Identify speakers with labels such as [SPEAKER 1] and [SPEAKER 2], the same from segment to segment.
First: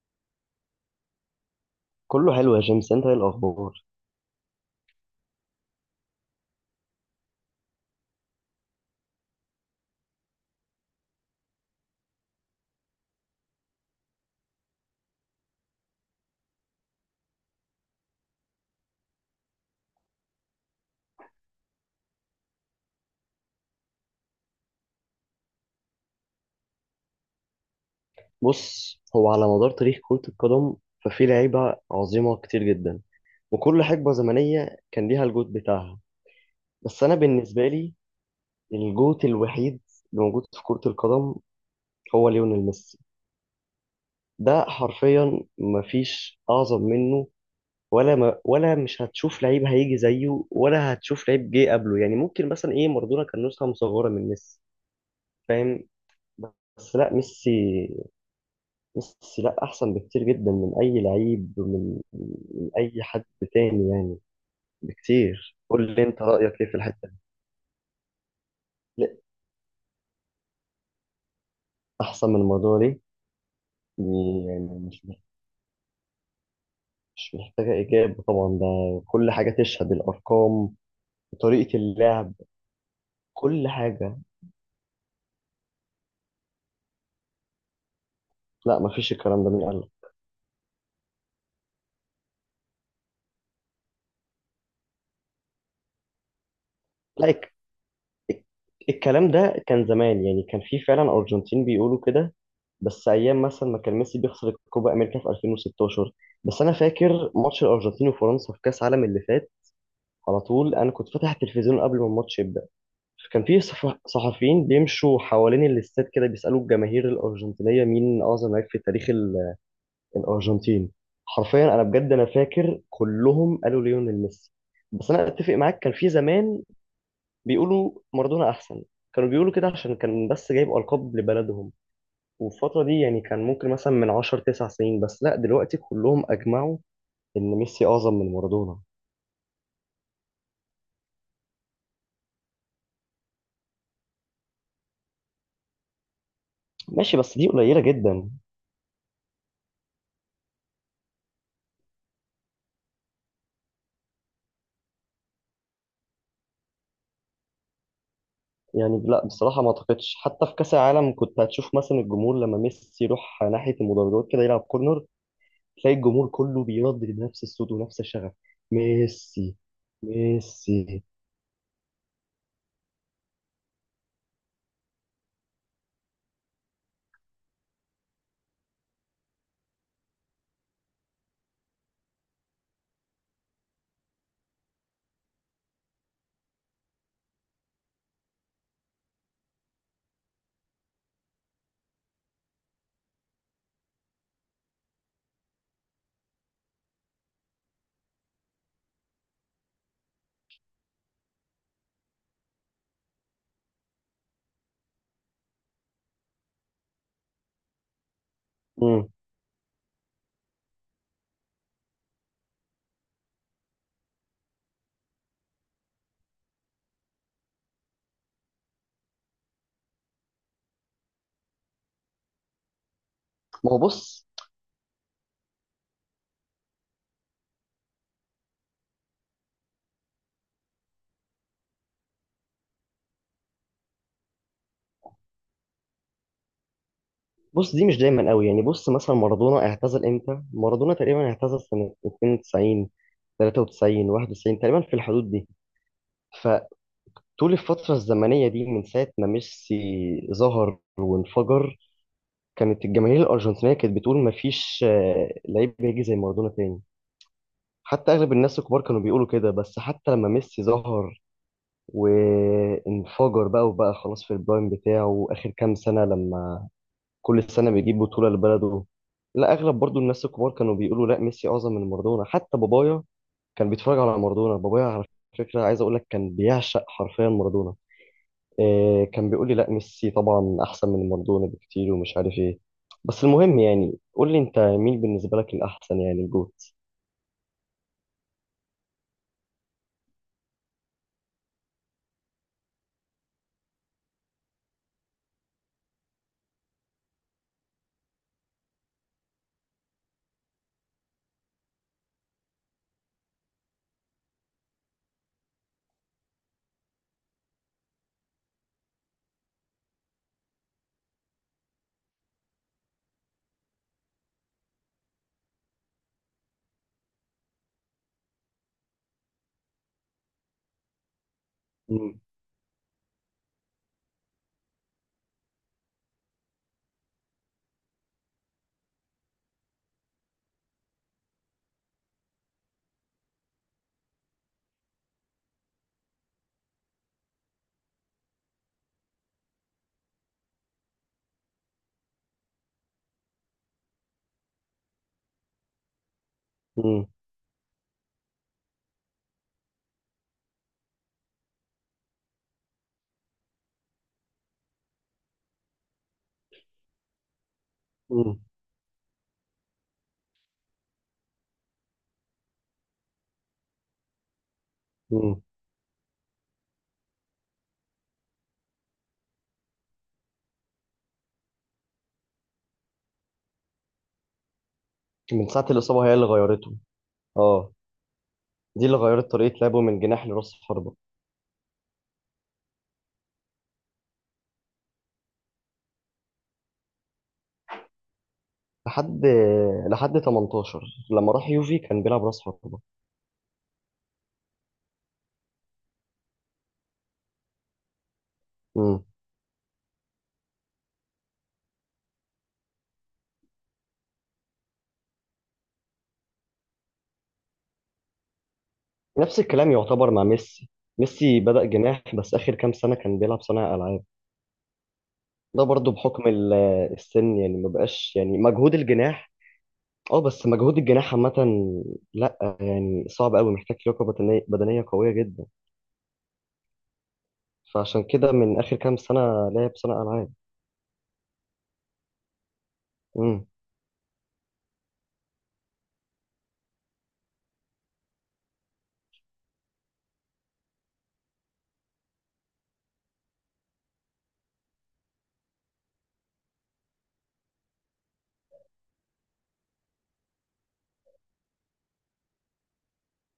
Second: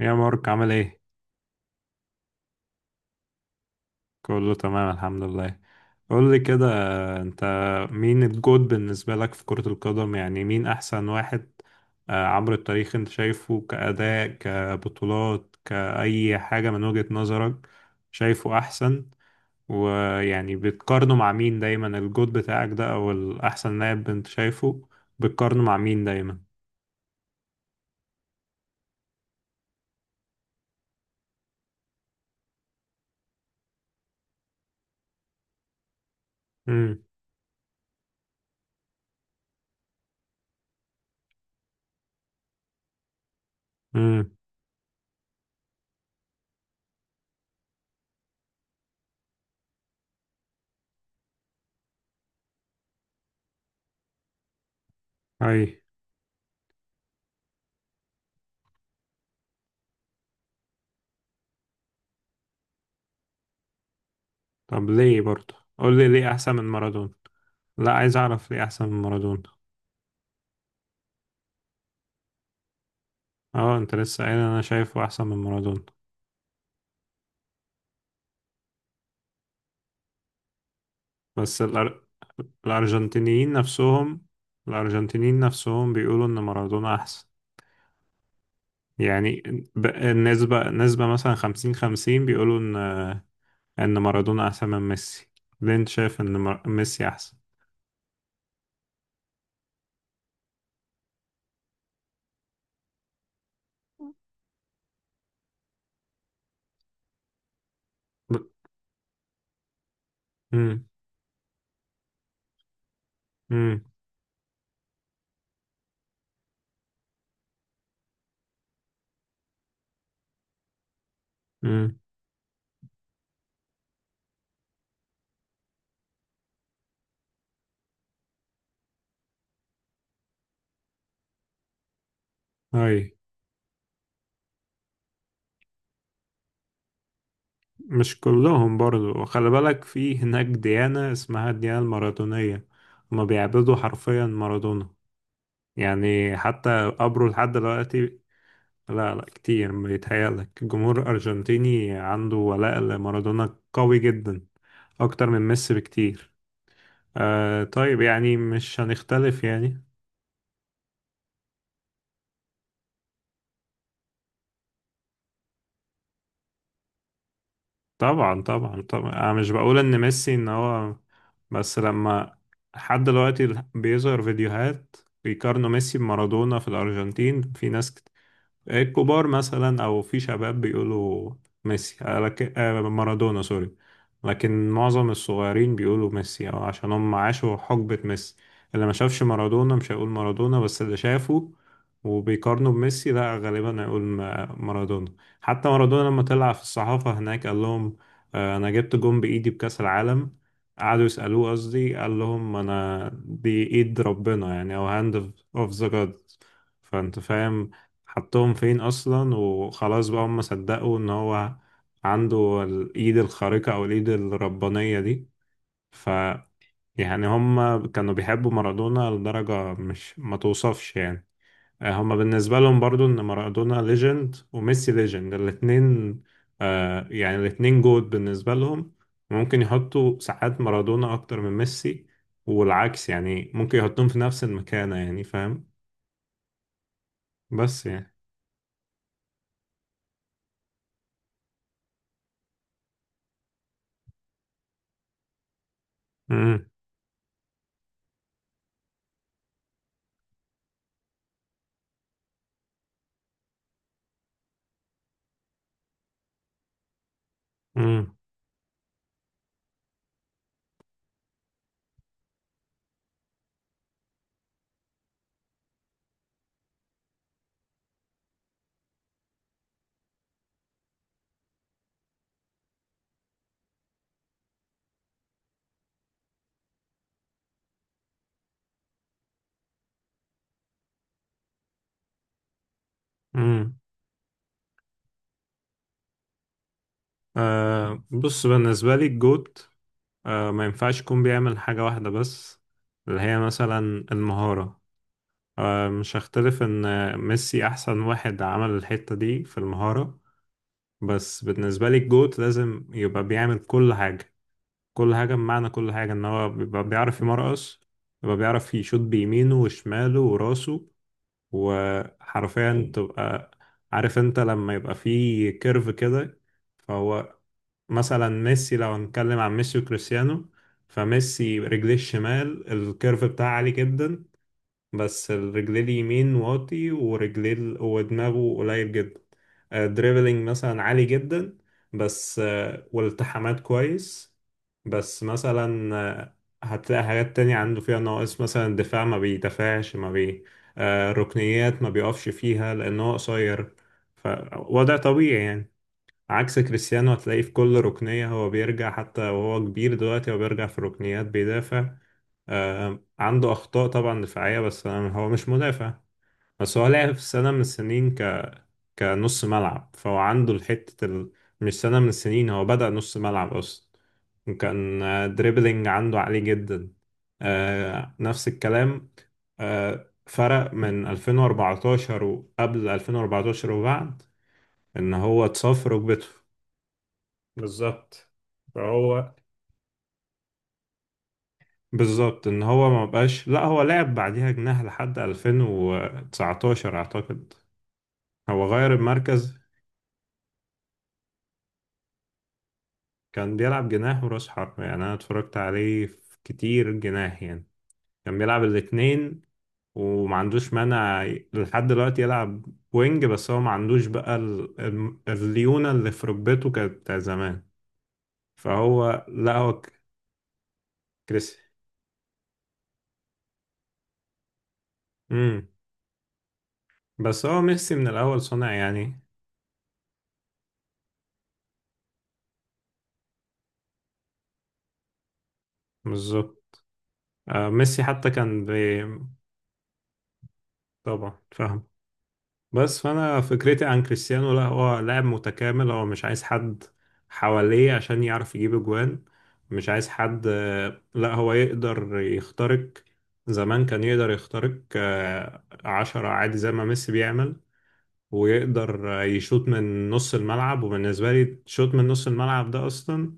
[SPEAKER 1] يا مارك عامل ايه؟
[SPEAKER 2] كله حلو يا جيمس. انت ايه الاخبار؟
[SPEAKER 1] كله تمام الحمد لله. قول لي كده، انت مين الجود بالنسبة لك في كرة القدم؟ يعني مين احسن واحد عبر التاريخ؟ انت شايفه كأداء، كبطولات، كأي حاجة من وجهة نظرك، شايفه احسن؟ ويعني بتقارنه مع مين دايما الجود بتاعك ده او الاحسن لاعب انت شايفه؟ بتقارنه مع مين دايما؟
[SPEAKER 2] بص، هو على مدار تاريخ كرة القدم ففي لعيبة عظيمة كتير جدا، وكل حقبة زمنية كان ليها الجوت بتاعها.
[SPEAKER 1] امم.
[SPEAKER 2] بس انا بالنسبة لي، الجوت الوحيد اللي موجود في كرة القدم هو ليونيل ميسي.
[SPEAKER 1] امم.
[SPEAKER 2] ده حرفيا مفيش اعظم منه. ولا مش هتشوف لعيب هيجي زيه، ولا هتشوف لعيب جه قبله. يعني ممكن مثلا ايه، مارادونا كان نسخة مصغرة من ميسي،
[SPEAKER 1] اي.
[SPEAKER 2] فاهم؟ بس لا، ميسي. ميسي لا احسن بكتير جدا من اي لعيب، من اي حد تاني يعني.
[SPEAKER 1] طب ليه برضه؟
[SPEAKER 2] بكتير. قول
[SPEAKER 1] قول
[SPEAKER 2] لي
[SPEAKER 1] لي
[SPEAKER 2] انت
[SPEAKER 1] ليه احسن
[SPEAKER 2] رايك
[SPEAKER 1] من
[SPEAKER 2] ايه في الحته
[SPEAKER 1] مارادونا؟
[SPEAKER 2] دي.
[SPEAKER 1] لا، عايز اعرف ليه احسن من
[SPEAKER 2] لا،
[SPEAKER 1] مارادونا.
[SPEAKER 2] احسن من الموضوع دي
[SPEAKER 1] اه انت لسه قايل
[SPEAKER 2] دي
[SPEAKER 1] انا
[SPEAKER 2] يعني مش
[SPEAKER 1] شايفه احسن من مارادونا.
[SPEAKER 2] مش محتاجه اجابه طبعا ده. كل حاجه تشهد، الارقام،
[SPEAKER 1] بس
[SPEAKER 2] طريقه
[SPEAKER 1] الأر...
[SPEAKER 2] اللعب،
[SPEAKER 1] الارجنتينيين
[SPEAKER 2] كل حاجه.
[SPEAKER 1] نفسهم، الارجنتينيين نفسهم بيقولوا ان مارادونا احسن.
[SPEAKER 2] لا مفيش،
[SPEAKER 1] يعني
[SPEAKER 2] الكلام ده مين قال لك؟
[SPEAKER 1] النسبة، نسبة مثلا خمسين خمسين بيقولوا ان، ان مارادونا احسن من ميسي. ليه انت شايف ان ميسي
[SPEAKER 2] لا،
[SPEAKER 1] احسن؟
[SPEAKER 2] الكلام ده كان زمان. يعني كان في فعلا أرجنتين بيقولوا كده، بس أيام مثلا ما كان ميسي بيخسر الكوبا أمريكا في 2016. بس أنا فاكر ماتش الأرجنتين وفرنسا في كأس العالم اللي فات، على طول
[SPEAKER 1] امم.
[SPEAKER 2] أنا كنت فاتح التلفزيون قبل ما الماتش يبدأ. كان في
[SPEAKER 1] امم.
[SPEAKER 2] صحفيين بيمشوا حوالين الاستاد كده بيسألوا الجماهير الأرجنتينية مين أعظم لاعب في تاريخ الأرجنتين. حرفيا أنا
[SPEAKER 1] امم.
[SPEAKER 2] بجد أنا فاكر كلهم قالوا ليونيل ميسي. بس أنا أتفق معاك، كان في زمان بيقولوا مارادونا احسن. كانوا بيقولوا كده عشان كان بس جايب القاب لبلدهم، والفتره
[SPEAKER 1] اي.
[SPEAKER 2] دي يعني كان ممكن مثلا من 10 9 سنين. بس لا دلوقتي كلهم اجمعوا ان ميسي اعظم
[SPEAKER 1] مش
[SPEAKER 2] من
[SPEAKER 1] كلهم
[SPEAKER 2] مارادونا.
[SPEAKER 1] برضو، وخلي بالك في هناك ديانة اسمها الديانة المارادونية، هما بيعبدوا حرفيا مارادونا، يعني حتى
[SPEAKER 2] ماشي
[SPEAKER 1] قبره
[SPEAKER 2] بس دي
[SPEAKER 1] لحد
[SPEAKER 2] قليله
[SPEAKER 1] دلوقتي.
[SPEAKER 2] جدا.
[SPEAKER 1] لا لا كتير، بيتهيألك. الجمهور الأرجنتيني عنده ولاء لمارادونا قوي جدا، أكتر من ميسي بكتير. آه طيب، يعني مش
[SPEAKER 2] يعني لا
[SPEAKER 1] هنختلف
[SPEAKER 2] بصراحه ما
[SPEAKER 1] يعني.
[SPEAKER 2] اعتقدش، حتى في كاس العالم كنت هتشوف مثلا الجمهور لما ميسي يروح ناحيه المدرجات كده يلعب كورنر، تلاقي الجمهور كله بيردد نفس الصوت ونفس الشغف:
[SPEAKER 1] طبعا طبعا طبعا، انا مش
[SPEAKER 2] ميسي،
[SPEAKER 1] بقول ان ميسي ان هو،
[SPEAKER 2] ميسي.
[SPEAKER 1] بس لما، لحد دلوقتي بيظهر فيديوهات بيقارنوا ميسي بمارادونا في الارجنتين، في ناس الكبار مثلا او في شباب بيقولوا ميسي لكن مارادونا سوري. لكن معظم الصغيرين بيقولوا ميسي، او عشان هم عاشوا حقبة ميسي. اللي ما شافش مارادونا مش هيقول مارادونا، بس اللي شافه وبيقارنوا بميسي لا غالبا هيقول مارادونا. حتى مارادونا لما طلع في الصحافة هناك قال لهم، انا جبت جون بايدي بكأس العالم، قعدوا يسألوه، قصدي قال لهم انا دي ايد ربنا يعني، او هاند اوف ذا جاد. فانت فاهم، حطهم فين
[SPEAKER 2] مم.
[SPEAKER 1] اصلا، وخلاص بقى هم صدقوا ان هو عنده الايد الخارقة او الايد الربانية دي. ف يعني هم كانوا بيحبوا مارادونا لدرجة مش ما توصفش يعني. هم بالنسبة لهم برضو ان
[SPEAKER 2] ما هو
[SPEAKER 1] مارادونا
[SPEAKER 2] بص.
[SPEAKER 1] ليجند وميسي ليجند الاتنين. آه يعني الاتنين جود بالنسبة لهم. ممكن يحطوا ساعات مارادونا اكتر من ميسي والعكس، يعني ممكن يحطهم في نفس المكانة يعني، فاهم؟ بس
[SPEAKER 2] دي مش
[SPEAKER 1] يعني.
[SPEAKER 2] دايما قوي يعني. بص مثلا مارادونا اعتزل امتى؟ مارادونا تقريبا اعتزل سنة 92، 93، 91، تقريبا في الحدود دي.
[SPEAKER 1] امم.
[SPEAKER 2] فطول الفترة الزمنية دي من ساعة ما ميسي ظهر وانفجر، كانت الجماهير الأرجنتينية كانت بتقول مفيش لعيب بيجي زي مارادونا تاني. حتى أغلب الناس الكبار كانوا بيقولوا كده. بس حتى لما ميسي ظهر وانفجر بقى، وبقى خلاص في البرايم بتاعه آخر كام سنة لما كل سنة بيجيب بطولة لبلده، لا أغلب برضو الناس الكبار كانوا بيقولوا لا، ميسي أعظم من مارادونا. حتى بابايا كان بيتفرج على مارادونا. بابايا على فكرة، عايز أقول لك، كان بيعشق حرفيا مارادونا. إيه، كان بيقول لي لا، ميسي طبعا أحسن من مارادونا بكتير، ومش عارف إيه. بس المهم،
[SPEAKER 1] امم.
[SPEAKER 2] يعني قول لي أنت مين بالنسبة لك الأحسن، يعني الجوت.
[SPEAKER 1] آه بص، بالنسبة لي الجوت، آه ما ينفعش يكون بيعمل حاجة واحدة بس، اللي هي مثلا المهارة. آه مش هختلف إن ميسي أحسن واحد عمل الحتة دي في المهارة، بس بالنسبة لي الجوت لازم يبقى بيعمل كل حاجة. كل حاجة بمعنى كل حاجة، إن هو بيبقى بيعرف يمرقص، بيبقى بيعرف يشوط بيمينه وشماله وراسه، وحرفيا تبقى عارف انت لما يبقى فيه كيرف كده. فهو مثلا، ميسي لو هنتكلم عن ميسي وكريستيانو، فميسي رجليه
[SPEAKER 2] مم.
[SPEAKER 1] الشمال الكيرف بتاعه عالي جدا، بس الرجليه اليمين واطي، ورجليه ودماغه قليل جدا. دريبلينج مثلا عالي جدا، بس والالتحامات كويس. بس مثلا هتلاقي حاجات تانية عنده فيها نواقص، مثلا الدفاع ما بيدافعش ما بي ركنيات ما بيقفش فيها، لأن هو قصير، فوضع طبيعي يعني. عكس
[SPEAKER 2] مم.
[SPEAKER 1] كريستيانو، هتلاقيه في كل ركنية هو بيرجع، حتى وهو كبير دلوقتي هو بيرجع في ركنيات بيدافع. عنده أخطاء طبعا دفاعية، هو مش مدافع. بس هو لعب في سنة من السنين
[SPEAKER 2] مم.
[SPEAKER 1] كنص ملعب، فهو عنده الحتة مش سنة من السنين، هو بدأ نص ملعب أصلا. كان
[SPEAKER 2] مم.
[SPEAKER 1] دريبلينج عنده عالي جدا. نفس الكلام، فرق من 2014، وقبل 2014 وبعد، ان هو
[SPEAKER 2] من ساعة
[SPEAKER 1] اتصاب في
[SPEAKER 2] الإصابة هي اللي
[SPEAKER 1] ركبته.
[SPEAKER 2] غيرته. اه.
[SPEAKER 1] بالظبط.
[SPEAKER 2] دي اللي غيرت
[SPEAKER 1] فهو،
[SPEAKER 2] طريقة لعبه من جناح لراس حربة.
[SPEAKER 1] بالظبط ان هو ما بقاش، لا هو لعب بعديها جناح لحد 2019 اعتقد. هو غير
[SPEAKER 2] لحد
[SPEAKER 1] المركز.
[SPEAKER 2] لحد 18، لما راح يوفي كان بيلعب راس حربة.
[SPEAKER 1] كان بيلعب جناح وراس حربة، يعني انا اتفرجت عليه في كتير جناح يعني، كان بيلعب
[SPEAKER 2] مم.
[SPEAKER 1] الاتنين وما عندوش مانع. لحد دلوقتي يلعب وينج، بس هو ما عندوش بقى الليونة اللي في ركبته كانت بتاع زمان. فهو
[SPEAKER 2] نفس
[SPEAKER 1] لا
[SPEAKER 2] الكلام
[SPEAKER 1] هو
[SPEAKER 2] يعتبر مع ميسي. ميسي
[SPEAKER 1] كريس.
[SPEAKER 2] بدأ جناح بس آخر كام سنة كان بيلعب صانع ألعاب. ده
[SPEAKER 1] امم.
[SPEAKER 2] برضو بحكم السن
[SPEAKER 1] بس
[SPEAKER 2] يعني،
[SPEAKER 1] هو
[SPEAKER 2] ما
[SPEAKER 1] ميسي من
[SPEAKER 2] بقاش يعني
[SPEAKER 1] الاول صنع
[SPEAKER 2] مجهود
[SPEAKER 1] يعني.
[SPEAKER 2] الجناح. اه، بس مجهود الجناح عامة لا، يعني صعب قوي، محتاج لياقة بدنية قوية جدا.
[SPEAKER 1] بالظبط.
[SPEAKER 2] فعشان
[SPEAKER 1] ميسي حتى
[SPEAKER 2] كده من
[SPEAKER 1] كان
[SPEAKER 2] آخر كام سنة لعب صانع ألعاب.
[SPEAKER 1] طبعا فاهم. بس فانا
[SPEAKER 2] امم.
[SPEAKER 1] فكرتي عن كريستيانو، لا هو لاعب متكامل، هو مش عايز حد حواليه عشان يعرف يجيب اجوان. مش عايز حد، لا هو يقدر يخترق. زمان كان يقدر يخترق عشرة عادي زي ما ميسي بيعمل. ويقدر يشوط من نص الملعب، وبالنسبة لي شوط من نص الملعب ده أصلا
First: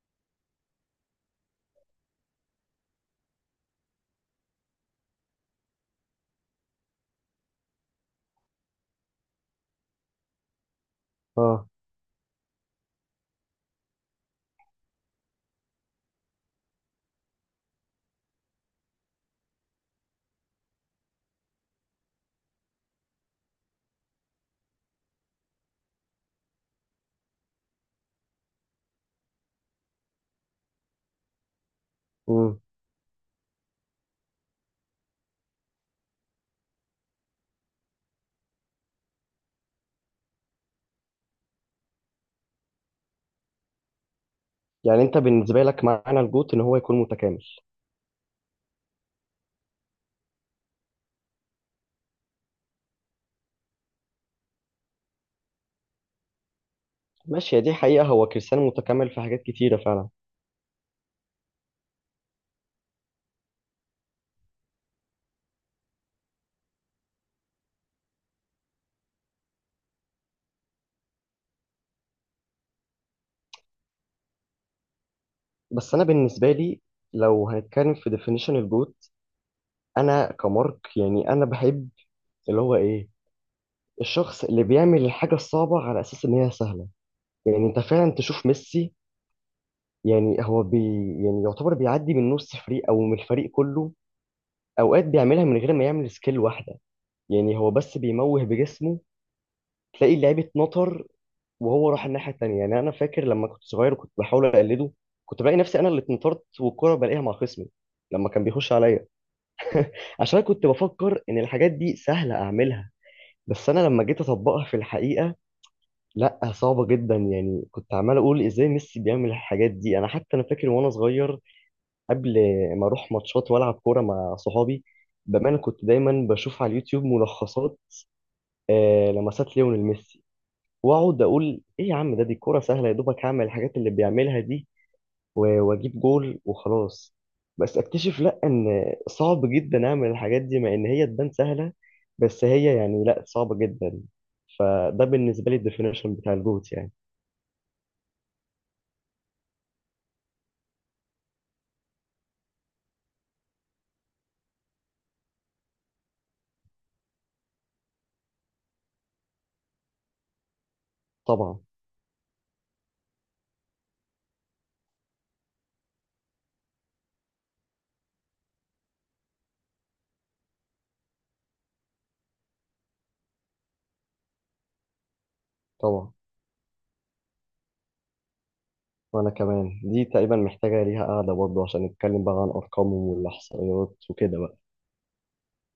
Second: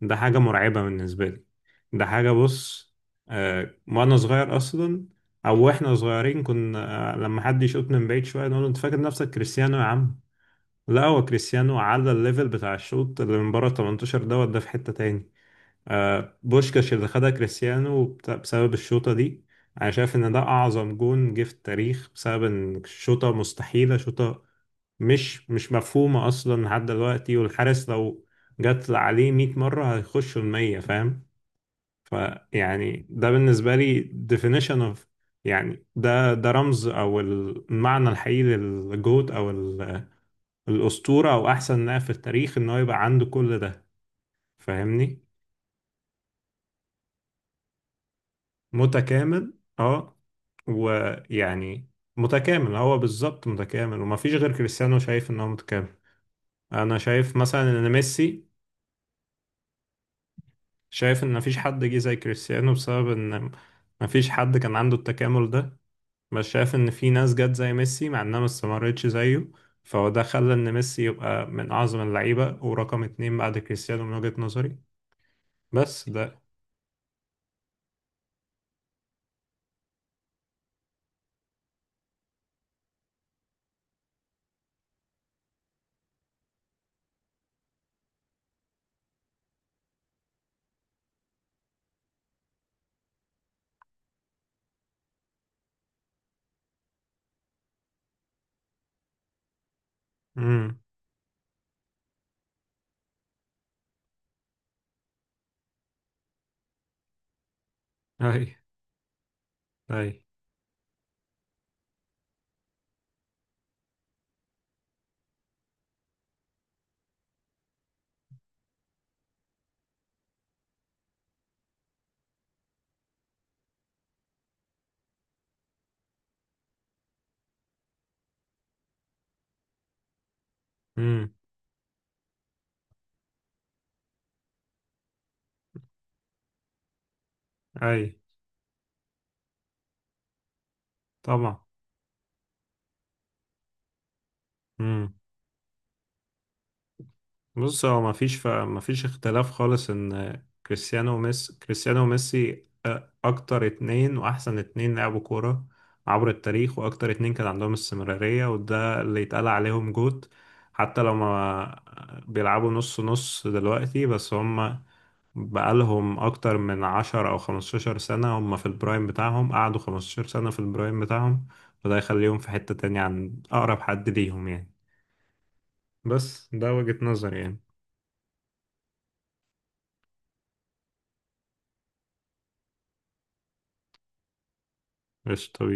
[SPEAKER 1] ده حاجة مرعبة بالنسبة لي. ده حاجة، بص، آه وأنا صغير أصلا، أو وإحنا صغيرين كنا آه لما حد يشوط من بعيد شوية نقول له، أنت فاكر نفسك كريستيانو يا عم؟ لا هو
[SPEAKER 2] اه.
[SPEAKER 1] كريستيانو على الليفل بتاع الشوط اللي من بره 18 دوت ده في حتة تاني. آه بوشكاش اللي خدها كريستيانو بسبب الشوطة دي، أنا شايف إن ده أعظم جون جه في التاريخ، بسبب إن الشوطة مستحيلة، شوطة مش، مش مفهومة أصلا لحد دلوقتي. والحارس لو جت عليه 100 مرة هيخشوا المية، فاهم؟
[SPEAKER 2] امم.
[SPEAKER 1] فيعني ده بالنسبة لي definition of، يعني ده ده رمز أو المعنى الحقيقي للجهد أو الأسطورة أو أحسن لاعب في التاريخ، إن هو يبقى عنده كل ده.
[SPEAKER 2] يعني انت
[SPEAKER 1] فاهمني؟
[SPEAKER 2] بالنسبة لك معنى الجوت ان هو يكون متكامل.
[SPEAKER 1] متكامل أه. ويعني متكامل، هو بالظبط متكامل، ومفيش غير كريستيانو شايف إن هو متكامل. أنا شايف
[SPEAKER 2] ماشي،
[SPEAKER 1] مثلا
[SPEAKER 2] هي دي
[SPEAKER 1] إن
[SPEAKER 2] حقيقة، هو
[SPEAKER 1] ميسي،
[SPEAKER 2] كريستيانو متكامل في حاجات كتيرة فعلا.
[SPEAKER 1] شايف ان مفيش حد جه زي كريستيانو بسبب ان مفيش حد كان عنده التكامل ده. بس شايف ان في ناس جت زي ميسي، مع انها ما استمرتش زيه. فهو ده خلى ان ميسي يبقى من اعظم اللعيبة ورقم اتنين بعد كريستيانو من وجهة نظري.
[SPEAKER 2] بس انا
[SPEAKER 1] بس ده.
[SPEAKER 2] بالنسبة لي، لو هنتكلم في definition الجوت، انا كمارك يعني انا بحب اللي هو ايه، الشخص اللي بيعمل الحاجه الصعبه على اساس ان هي سهله. يعني انت فعلا تشوف ميسي، يعني هو بي يعني يعتبر بيعدي من نص فريق او من الفريق كله، اوقات بيعملها من غير ما يعمل سكيل واحده. يعني هو بس بيموه بجسمه، تلاقي اللعيب
[SPEAKER 1] امم.
[SPEAKER 2] اتنطر وهو راح الناحيه التانيه. يعني انا فاكر لما كنت صغير وكنت بحاول اقلده، كنت بلاقي نفسي انا اللي اتنطرت والكره بلاقيها مع خصمي لما
[SPEAKER 1] اي.
[SPEAKER 2] كان بيخش عليا.
[SPEAKER 1] اي.
[SPEAKER 2] عشان أنا كنت بفكر ان الحاجات دي سهله اعملها، بس انا لما جيت اطبقها في الحقيقه، لا صعبه جدا. يعني كنت عمال اقول ازاي ميسي بيعمل الحاجات دي. انا حتى انا فاكر وانا صغير، قبل ما اروح ماتشات والعب كوره مع صحابي، بامانه كنت دايما بشوف على اليوتيوب ملخصات لمسات ليونيل ميسي، واقعد
[SPEAKER 1] امم.
[SPEAKER 2] اقول ايه يا عم ده، دي كوره سهله، يا دوبك هعمل الحاجات اللي بيعملها دي واجيب جول وخلاص. بس
[SPEAKER 1] اي.
[SPEAKER 2] اكتشف لا ان صعب جدا اعمل الحاجات دي مع ان هي تبان
[SPEAKER 1] طبعا.
[SPEAKER 2] سهله. بس هي يعني لا، صعبه جدا. فده
[SPEAKER 1] مم.
[SPEAKER 2] بالنسبه لي الديفينيشن بتاع الجوت يعني.
[SPEAKER 1] بص هو ما فيش اختلاف خالص ان كريستيانو وميسي، كريستيانو وميسي اكتر اتنين واحسن اتنين لعبوا كورة عبر التاريخ، واكتر اتنين كان عندهم استمرارية، وده اللي يتقال عليهم جوت. حتى لو
[SPEAKER 2] طبعا،
[SPEAKER 1] ما بيلعبوا نص نص دلوقتي، بس هم بقالهم اكتر من 10 او 15 سنة هم في البرايم بتاعهم، قعدوا 15 سنة في البرايم بتاعهم. فده يخليهم في حتة تانية عن اقرب حد ليهم يعني.
[SPEAKER 2] طبعا.
[SPEAKER 1] بس ده وجهة نظري يعني.
[SPEAKER 2] وانا كمان دي تقريبا محتاجه ليها قاعده برضه عشان نتكلم بقى عن ارقامهم والاحصائيات وكده بقى.
[SPEAKER 1] مش طبيعي،